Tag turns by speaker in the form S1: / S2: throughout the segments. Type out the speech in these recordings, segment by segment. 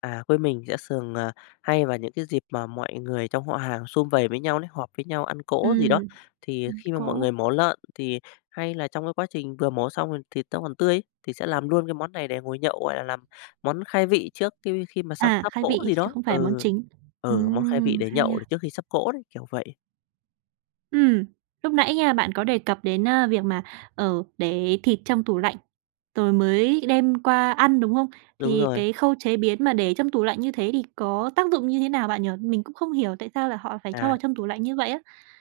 S1: À, quê mình sẽ thường, à, hay vào những cái dịp mà mọi người trong họ hàng sum vầy với nhau đấy, họp với nhau ăn cỗ gì đó,
S2: Ừm.
S1: thì
S2: Ừm,
S1: khi mà mọi
S2: cỗ.
S1: người mổ lợn thì hay là trong cái quá trình vừa mổ xong thì thịt nó còn tươi ấy, thì sẽ làm luôn cái món này để ngồi nhậu, gọi là, làm món khai vị trước qui khi mà sắp
S2: À!
S1: sắp
S2: Khai
S1: cỗ
S2: vị,
S1: gì
S2: chứ
S1: đó
S2: không phải là món
S1: ừ,
S2: chính.
S1: ừ, món khai vị
S2: Ừm,
S1: để
S2: hay
S1: nhậu để
S2: ha!
S1: trước khi sắp cỗ đấy, kiểu vậy.
S2: Ừm. Lúc nãy nha, bạn có đề cập đến a việc mà, ờ, để thịt trong tủ lạnh, rồi mới đem qua ăn, đúng không?
S1: Đúng
S2: Thì
S1: rồi.
S2: cái khâu chế biến mà để trong tủ lạnh như thế thì có tác dụng như thế nào bạn nhỉ? Mình cũng không hiểu tại sao là họ phải cho vào
S1: À.
S2: trong tủ lạnh như vậy ấy?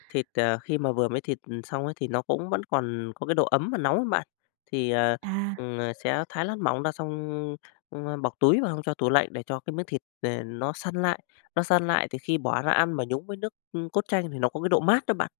S1: Thịt, à, khi mà vừa mới thịt xong ấy thì nó cũng vẫn còn có cái độ ấm và nóng ấy bạn, thì, à,
S2: À.
S1: ừm, à, sẽ thái lát mỏng ra xong, a, bọc túi vào xong cho tủ lạnh để cho cái miếng thịt nè nó săn lại, nó săn lại thì khi bỏ ra ăn mà nhúng với nước, ưm, cốt chanh thì nó có cái độ mát đó bạn.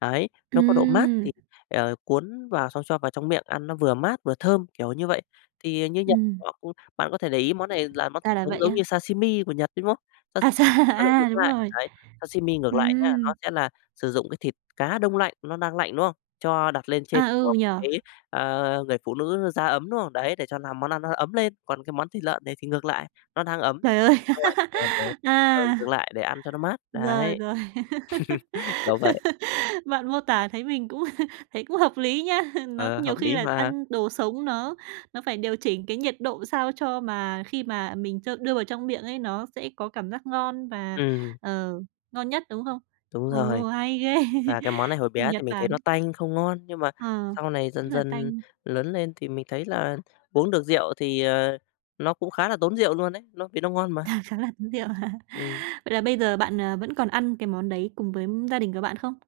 S1: Đấy, nó có độ mát
S2: Ừm.
S1: thì, ờ, cuốn vào xong cho vào trong miệng ăn nó vừa mát vừa thơm, kiểu như vậy. Thì, ờ, như Nhật
S2: Ừm.
S1: họ cũng bạn có thể để ý món này là món
S2: Ra
S1: thịt
S2: là
S1: sống
S2: vậy
S1: giống
S2: á!
S1: như sashimi của Nhật ấy, đúng không? Sa
S2: À dà à, đúng
S1: [unintelligible]
S2: rồi.
S1: đấy, sashimi ngược lại nha, nó
S2: Ừm.
S1: sẽ là sử dụng cái thịt cá đông lạnh, nó đang lạnh, đúng không? Cho đặt lên trên
S2: À,
S1: của
S2: ừ nhỉ.
S1: cái, à, người phụ nữ da ấm, đúng không? Đấy, để cho làm món ăn nó ấm lên, còn cái món thịt lợn này thì ngược lại, nó đang ấm
S2: Trời ơi,
S1: xong lạnh [unintelligible] ừ, dừng
S2: à.
S1: lại để ăn cho nó mát,
S2: Rồi,
S1: đấy.
S2: rồi.
S1: Kiểu vậy.
S2: Bạn mô tả thấy mình cũng thấy cũng hợp lý nha, nó
S1: Ờ,
S2: nhiều
S1: hợp
S2: khi
S1: lý
S2: là
S1: mà.
S2: ăn đồ sống nó nó phải điều chỉnh cái nhiệt độ sao cho mà khi mà mình cho đưa vào trong miệng ấy, nó sẽ có cảm giác ngon và,
S1: Ừm.
S2: ờ, ngon nhất, đúng không?
S1: Đúng rồi,
S2: Ừ, hay ghê.
S1: và cái món này hồi bé
S2: Nhật
S1: thì mình thấy nó
S2: Bản.
S1: tanh không ngon, nhưng mà
S2: Ờ,
S1: sau này dần
S2: rất là
S1: dần
S2: tanh.
S1: lớn lên thì mình thấy là uống được rượu thì, à, nó cũng khá là tốn rượu luôn đấy, nó vì nó ngon mà.
S2: À, khá là tốn rượu hả?
S1: Ừm.
S2: Vậy là bây giờ bạn, ờ, vẫn còn ăn cái món đấy cùng với gia đình của bạn không?